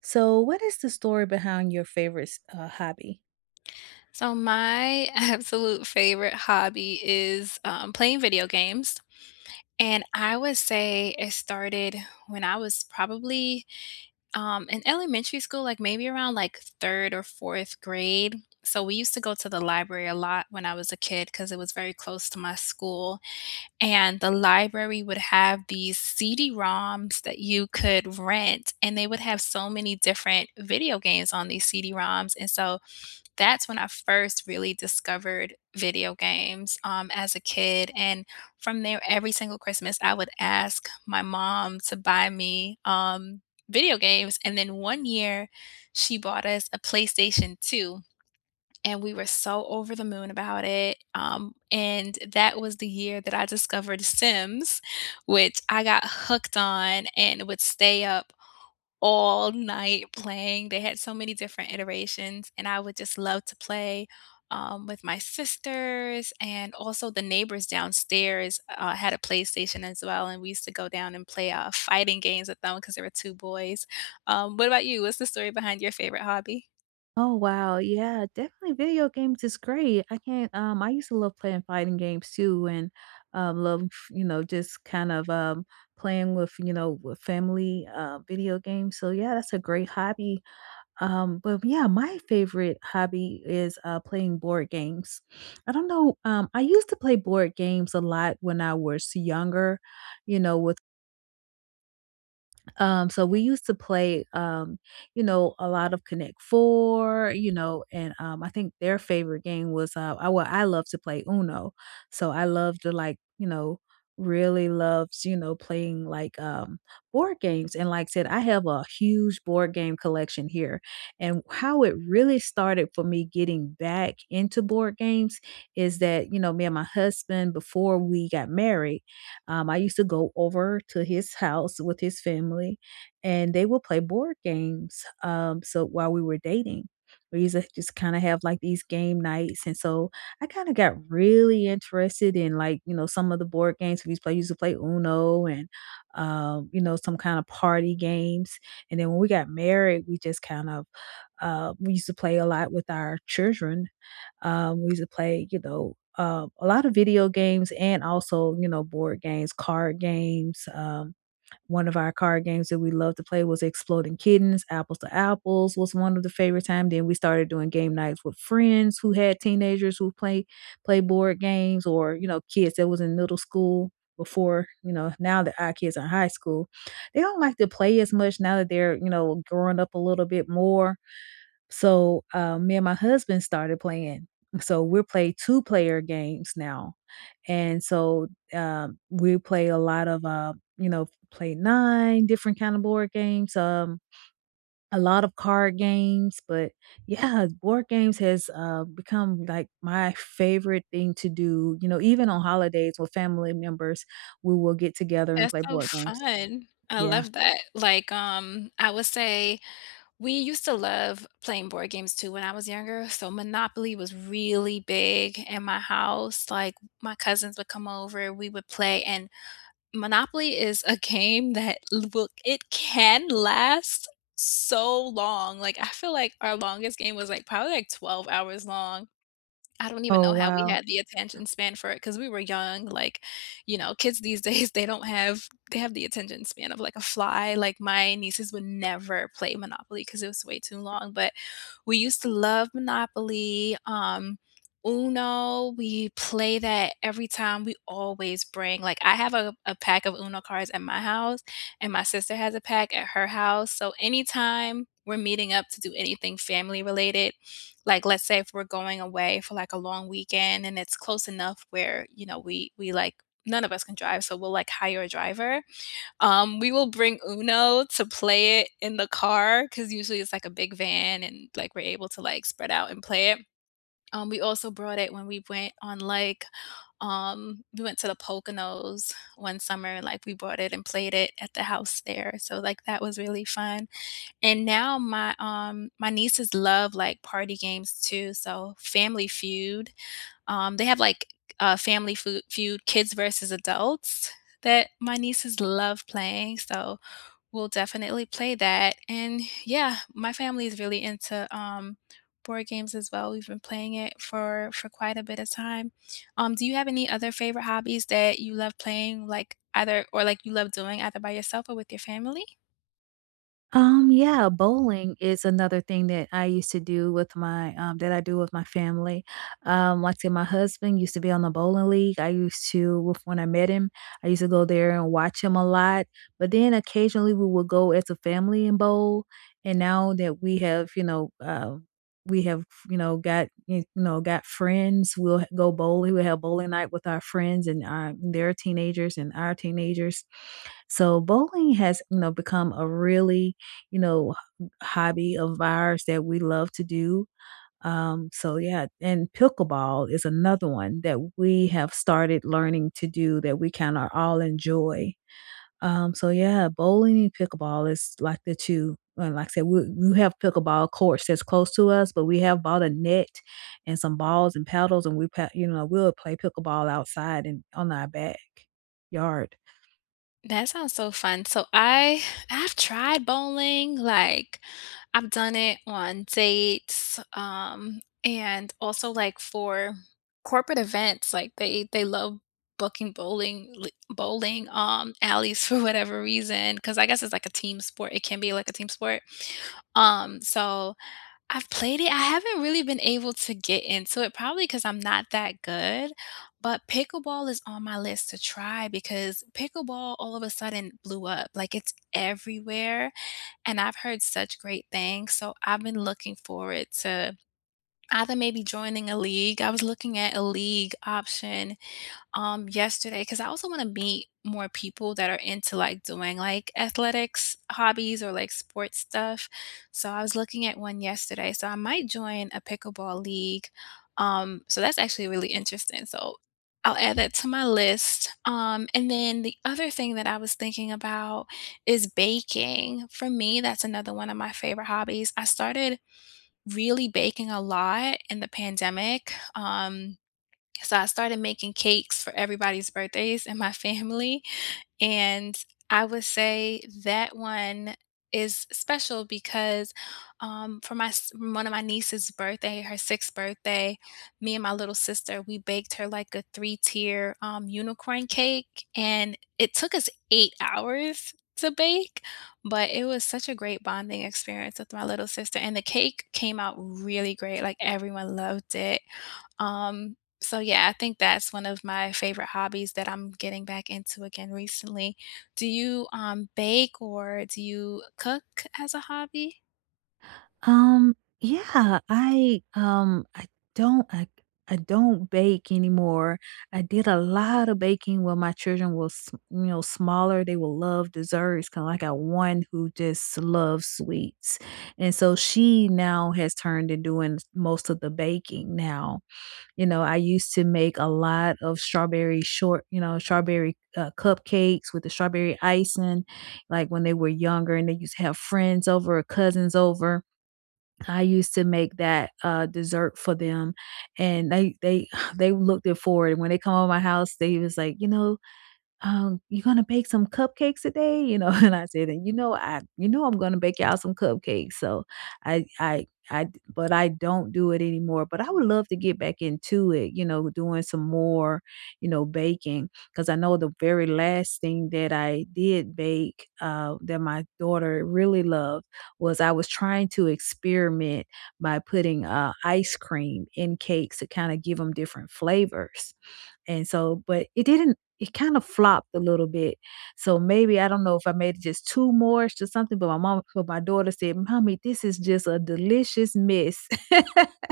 So, what is the story behind your favorite hobby? So my absolute favorite hobby is, playing video games, and I would say it started when I was probably in elementary school, like, maybe around, like, 3rd or 4th grade. So we used to go to the library a lot when I was a kid because it was very close to my school, and the library would have these CD-ROMs that you could rent, and they would have so many different video games on these CD-ROMs, and so that's when I first really discovered video games, as a kid, and from there, every single Christmas, I would ask my mom to buy me, video games, and then one year, she bought us a PlayStation 2, and we were so over the moon about it, and that was the year that I discovered Sims, which I got hooked on and would stay up all night playing. They had so many different iterations, and I would just love to play, with my sisters, and also the neighbors downstairs, had a PlayStation as well, and we used to go down and play, fighting games with them because there were 2 boys. What about you? What's the story behind your favorite hobby? Oh wow, yeah, definitely video games is great. I can't. I used to love playing fighting games too and love you know just kind of playing with with family video games. So yeah, that's a great hobby. But yeah, my favorite hobby is playing board games. I don't know, I used to play board games a lot when I was younger, you know, with. We used to play, you know, a lot of Connect Four, you know, and I think their favorite game was I love to play Uno, so I love to like, you know, really loves you know playing board games, and like I said, I have a huge board game collection here, and how it really started for me getting back into board games is that you know, me and my husband, before we got married, I used to go over to his house with his family, and they would play board games. So while we were dating, we used to just kind of have like these game nights, and so I kind of got really interested in like, you know, some of the board games we used to play. Used to play Uno and you know, some kind of party games, and then when we got married, we just we used to play a lot with our children. We used to play, you know, a lot of video games and also, you know, board games, card games. One of our card games that we loved to play was Exploding Kittens. Apples to Apples was one of the favorite time. Then we started doing game nights with friends who had teenagers who play board games, or, you know, kids that was in middle school before, you know, now that our kids are in high school. They don't like to play as much now that they're, you know, growing up a little bit more, so, me and my husband started playing. So we play two-player games now, and so, we play a lot of, play 9 different kind of board games, a lot of card games, but yeah, board games has, become, like, my favorite thing to do, you know, even on holidays with family members, we will get together and That's play so board games. fun. I Yeah. love that. Like, I would say We used to love playing board games too when I was younger, so Monopoly was really big in my house, like, my cousins would come over, we would play, and Monopoly is a game that l will it can last so long, like, I feel like our longest game was, like, probably, like, 12 hours long. I don't even know Oh, how we wow. had the attention span for it because we were young, like, you know, kids these days, they don't have they have the attention span of, like, a fly, like, my nieces would never play Monopoly because it was way too long, but we used to love Monopoly, Uno, we play that every time. We always bring like, I have a pack of Uno cards at my house, and my sister has a pack at her house, so anytime we're meeting up to do anything family related, like, let's say if we're going away for, like, a long weekend and it's close enough where, you know, we, like none of us can drive, so we'll, like, hire a driver. We will bring Uno to play it in the car because usually it's like a big van and, like, we're able to, like, spread out and play it. We also brought it when we went on, like, we went to the Poconos one summer and, like, we brought it and played it at the house there, so, like, that was really fun. And now my, my nieces love, like, party games too, so Family Feud, they have, like, Family Foo Feud Kids versus Adults that my nieces love playing, so we'll definitely play that, and yeah, my family is really into, board games as well, we've been playing it for quite a bit of time. Do you have any other favorite hobbies that you love playing, like, either or, like, you love doing either by yourself or with your family? Yeah, bowling is another thing that I do with my family. Like I said, my husband used to be on the bowling league. I used to with when I met him, I used to go there and watch him a lot. But then occasionally we would go as a family and bowl. And now that we have, you know, we have, got friends. Go bowling. We'll have bowling night with our friends and our their teenagers and our teenagers. So bowling has, you know, become a really, you know, hobby of ours that we love to do. So yeah, and pickleball is another one that we have started learning to do that we kinda all enjoy. So yeah, bowling and pickleball is like the 2, and like I said, we have pickleball courts that's close to us, but we have bought a net and some balls and paddles, and we pa you know, we'll play pickleball outside and on our back yard. That sounds so fun. I've tried bowling, like I've done it on dates, and also like for corporate events, like they love booking bowling alleys for whatever reason because I guess it's like a team sport. It can be like a team sport. So I've played it. I haven't really been able to get into it, probably because 'cause I'm not that good, but pickleball is on my list to try because pickleball all of a sudden blew up. Like, it's everywhere, and I've heard such great things, so I've been looking forward to either maybe joining a league. I was looking at a league option yesterday because I also want to meet more people that are into like doing like athletics hobbies or like sports stuff. So I was looking at one yesterday. So I might join a pickleball league. So that's actually really interesting. So I'll add that to my list. And then the other thing that I was thinking about is baking. For me, that's another one of my favorite hobbies. I started really baking a lot in the pandemic. So I started making cakes for everybody's birthdays in my family, and I would say that one is special because, for my s one of my niece's birthday, her 6th birthday, me and my little sister, we baked her, like, a three-tier, unicorn cake, and it took us 8 hours to bake, but it was such a great bonding experience with my little sister, and the cake came out really great, like, everyone loved it. Um, so yeah, I think that's one of my favorite hobbies that I'm getting back into again recently. Do you bake or do you cook as a hobby? Um, yeah, I. Don't I I don't bake anymore. I did a lot of baking when my children were, you know, smaller. They will love desserts. Kind of like I got one who just loves sweets, and so she now has turned to doing most of the baking. Now, you know, I used to make a lot of strawberry short, you know, strawberry cupcakes with the strawberry icing, like when they were younger, and they used to have friends over or cousins over. I used to make that, dessert for them, and they they looked it forward, and when they come over my house, they was like, "You know, um, you gonna bake some cupcakes today?" You know, and I said, "And you know, I you know I'm gonna bake y'all some cupcakes." So I d but I don't do it anymore, but I would love to get back into it, you know, doing some more, you know, baking. Because I know the very last thing that I did bake, that my daughter really loved was, I was trying to experiment by putting, ice cream in cakes to kinda give them different flavors, and so but it didn't it kinda flopped a little bit, so maybe I don't know if I made just 2 more or something, but my daughter said, "Mommy, this is just a delicious mess."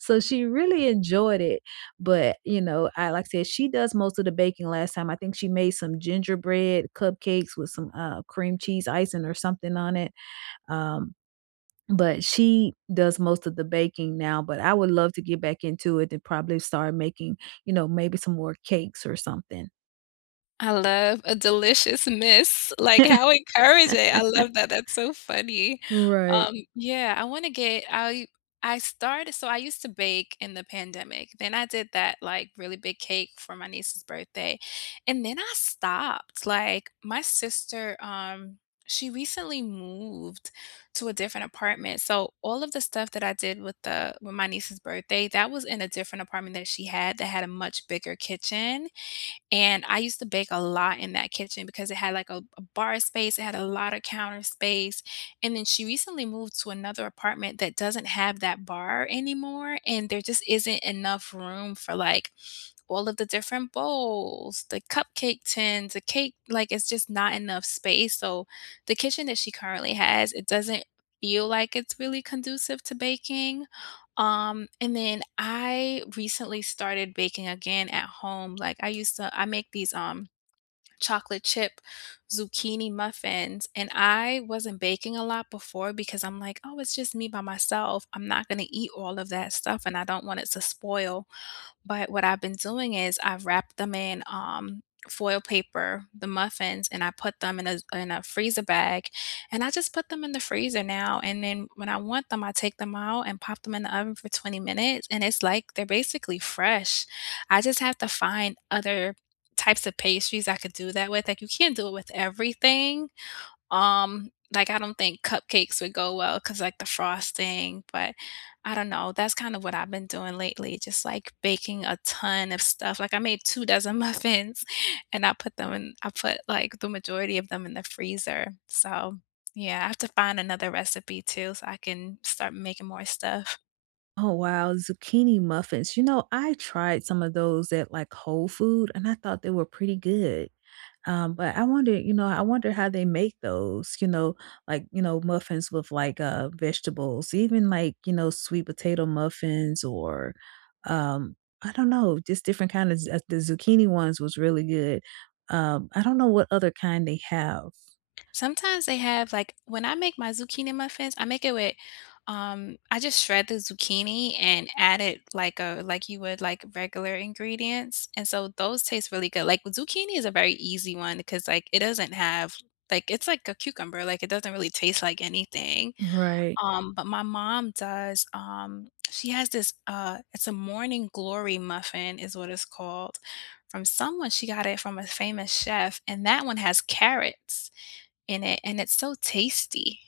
So she really enjoyed it, but, you know, I like I said, she does most of the baking last time. I think she made some gingerbread cupcakes with some, cream cheese icing or something on it, um, but she does most of the baking now, but I would love to get back into it and probably start making, you know, maybe some more cakes or something. I love a delicious miss, like, how encouraging, I love that, that's so funny. Right. Yeah, I started I used to bake in the pandemic, then I did that, like, really big cake for my niece's birthday, and then I stopped, like, my sister, she recently moved to a different apartment, so all of the stuff that I did with the with my niece's birthday, that was in a different apartment that she had that had a much bigger kitchen. And I used to bake a lot in that kitchen because it had like a bar space, it had a lot of counter space. And then she recently moved to another apartment that doesn't have that bar anymore. And there just isn't enough room for like all of the different bowls, the cupcake tins, it's just not enough space, so the kitchen that she currently has, it doesn't feel like it's really conducive to baking, and then I recently started baking again at home, like, I used to I make these, chocolate chip zucchini muffins, and I wasn't baking a lot before because I'm like, "Oh, it's just me by myself, I'm not gonna eat all of that stuff, and I don't want it to spoil." But what I've been doing is I've wrapped them in, foil paper, the muffins, and I put them in a freezer bag, and I just put them in the freezer now, and then when I want them, I take them out and pop them in the oven for 20 minutes, and it's like they're basically fresh. I just have to find other types of pastries I could do that with, like, you can't do it with everything, like, I don't think cupcakes would go well because like, the frosting, but I don't know, that's kind of what I've been doing lately, just, like, baking a ton of stuff, like, I made 2 dozen muffins, and I put, like, the majority of them in the freezer, so, yeah, I have to find another recipe too so I can start making more stuff. Oh, wow, zucchini muffins. You know, I tried some of those at, like, Whole Food, and I thought they were pretty good, but I wonder how they make those, you know, like, you know, muffins with, like, vegetables, even, like, you know, sweet potato muffins or, um, I don't know, just different kind of z the zucchini ones was really good. I don't know what other kind they have. Sometimes they have like when I make my zucchini muffins, I make it with I just shred the zucchini and add it like a like you would like regular ingredients. And so those taste really good. Like zucchini is a very easy one because like it doesn't have like it's like a cucumber, like it doesn't really taste like anything. Right. But my mom does she has this it's a morning glory muffin is what it's called from someone she got it from a famous chef and that one has carrots in it, and it's so tasty.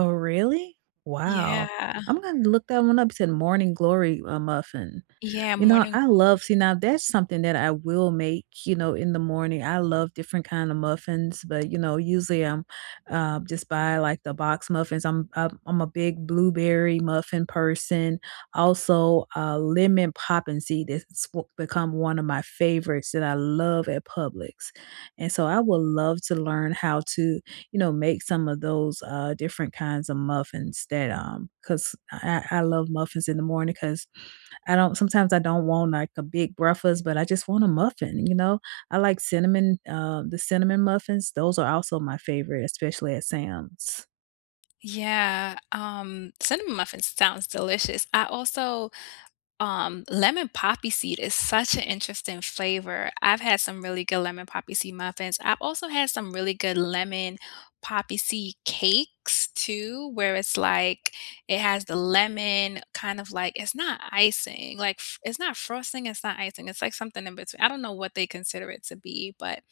Oh, really? Wow. Yeah. I'm gonna look that one up. It said Morning Glory, muffin. Yeah, You know, morning I glory. love see, now that's something that I will make, you know, in the morning. I love different kind of muffins, but, you know, usually I'm, just buy, like, the box muffins. I'm a big blueberry muffin person. Also, lemon poppin' seed, that's w become one of my favorites that I love at Publix, and so I would love to learn how to, you know, make some of those, different kinds of muffins that, because I love muffins in the morning. Because I don't sometimes I don't want, like, a big breakfast, but I just want a muffin, you know? I like cinnamon, the cinnamon muffins, those are also my favorite, especially at Sam's. Yeah, cinnamon muffins sounds delicious. I also lemon poppy seed is such an interesting flavor. I've had some really good lemon poppy seed muffins. I've also had some really good lemon poppy seed cakes too, where it's like it has the lemon kind of like it's not frosting, it's not icing. It's like something in between. I don't know what they consider it to be, but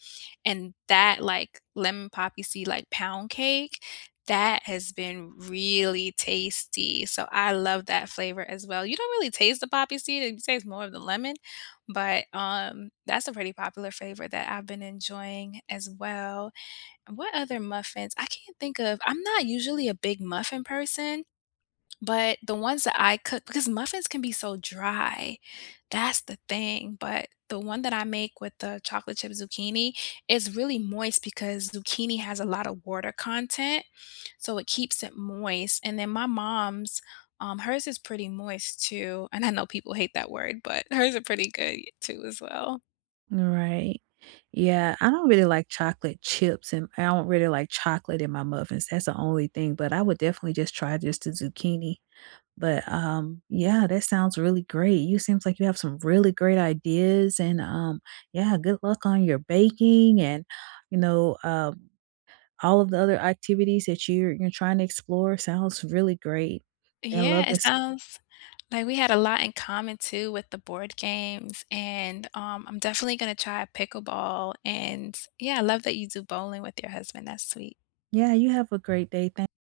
and that like lemon poppy seed like pound cake that has been really tasty, so I love that flavor as well. You don't really taste the poppy seed, you taste more of the lemon, but, that's a pretty popular flavor that I've been enjoying as well. And what other muffins? I can't think of I'm not usually a big muffin person, but the ones that I cook because muffins can be so dry, that's the thing, but the one that I make with the chocolate chip zucchini is really moist because zucchini has a lot of water content so it keeps it moist. And then my mom's, hers is pretty moist too. And I know people hate that word, but hers are pretty good too as well. Right. Yeah, I don't really like chocolate chips, and I don't really like chocolate in my muffins, that's the only thing, but I would definitely just try just the zucchini. But, yeah, that sounds really great. You seems like you have some really great ideas and, yeah, good luck on your baking and, you know, all of the other activities that you're trying to explore sounds really great. And I love Yeah, it this. sounds like we had a lot in common too with the board games, and I'm definitely gonna try pickleball. And yeah, I love that you do bowling with your husband. That's sweet. Yeah, you have a great day. Thank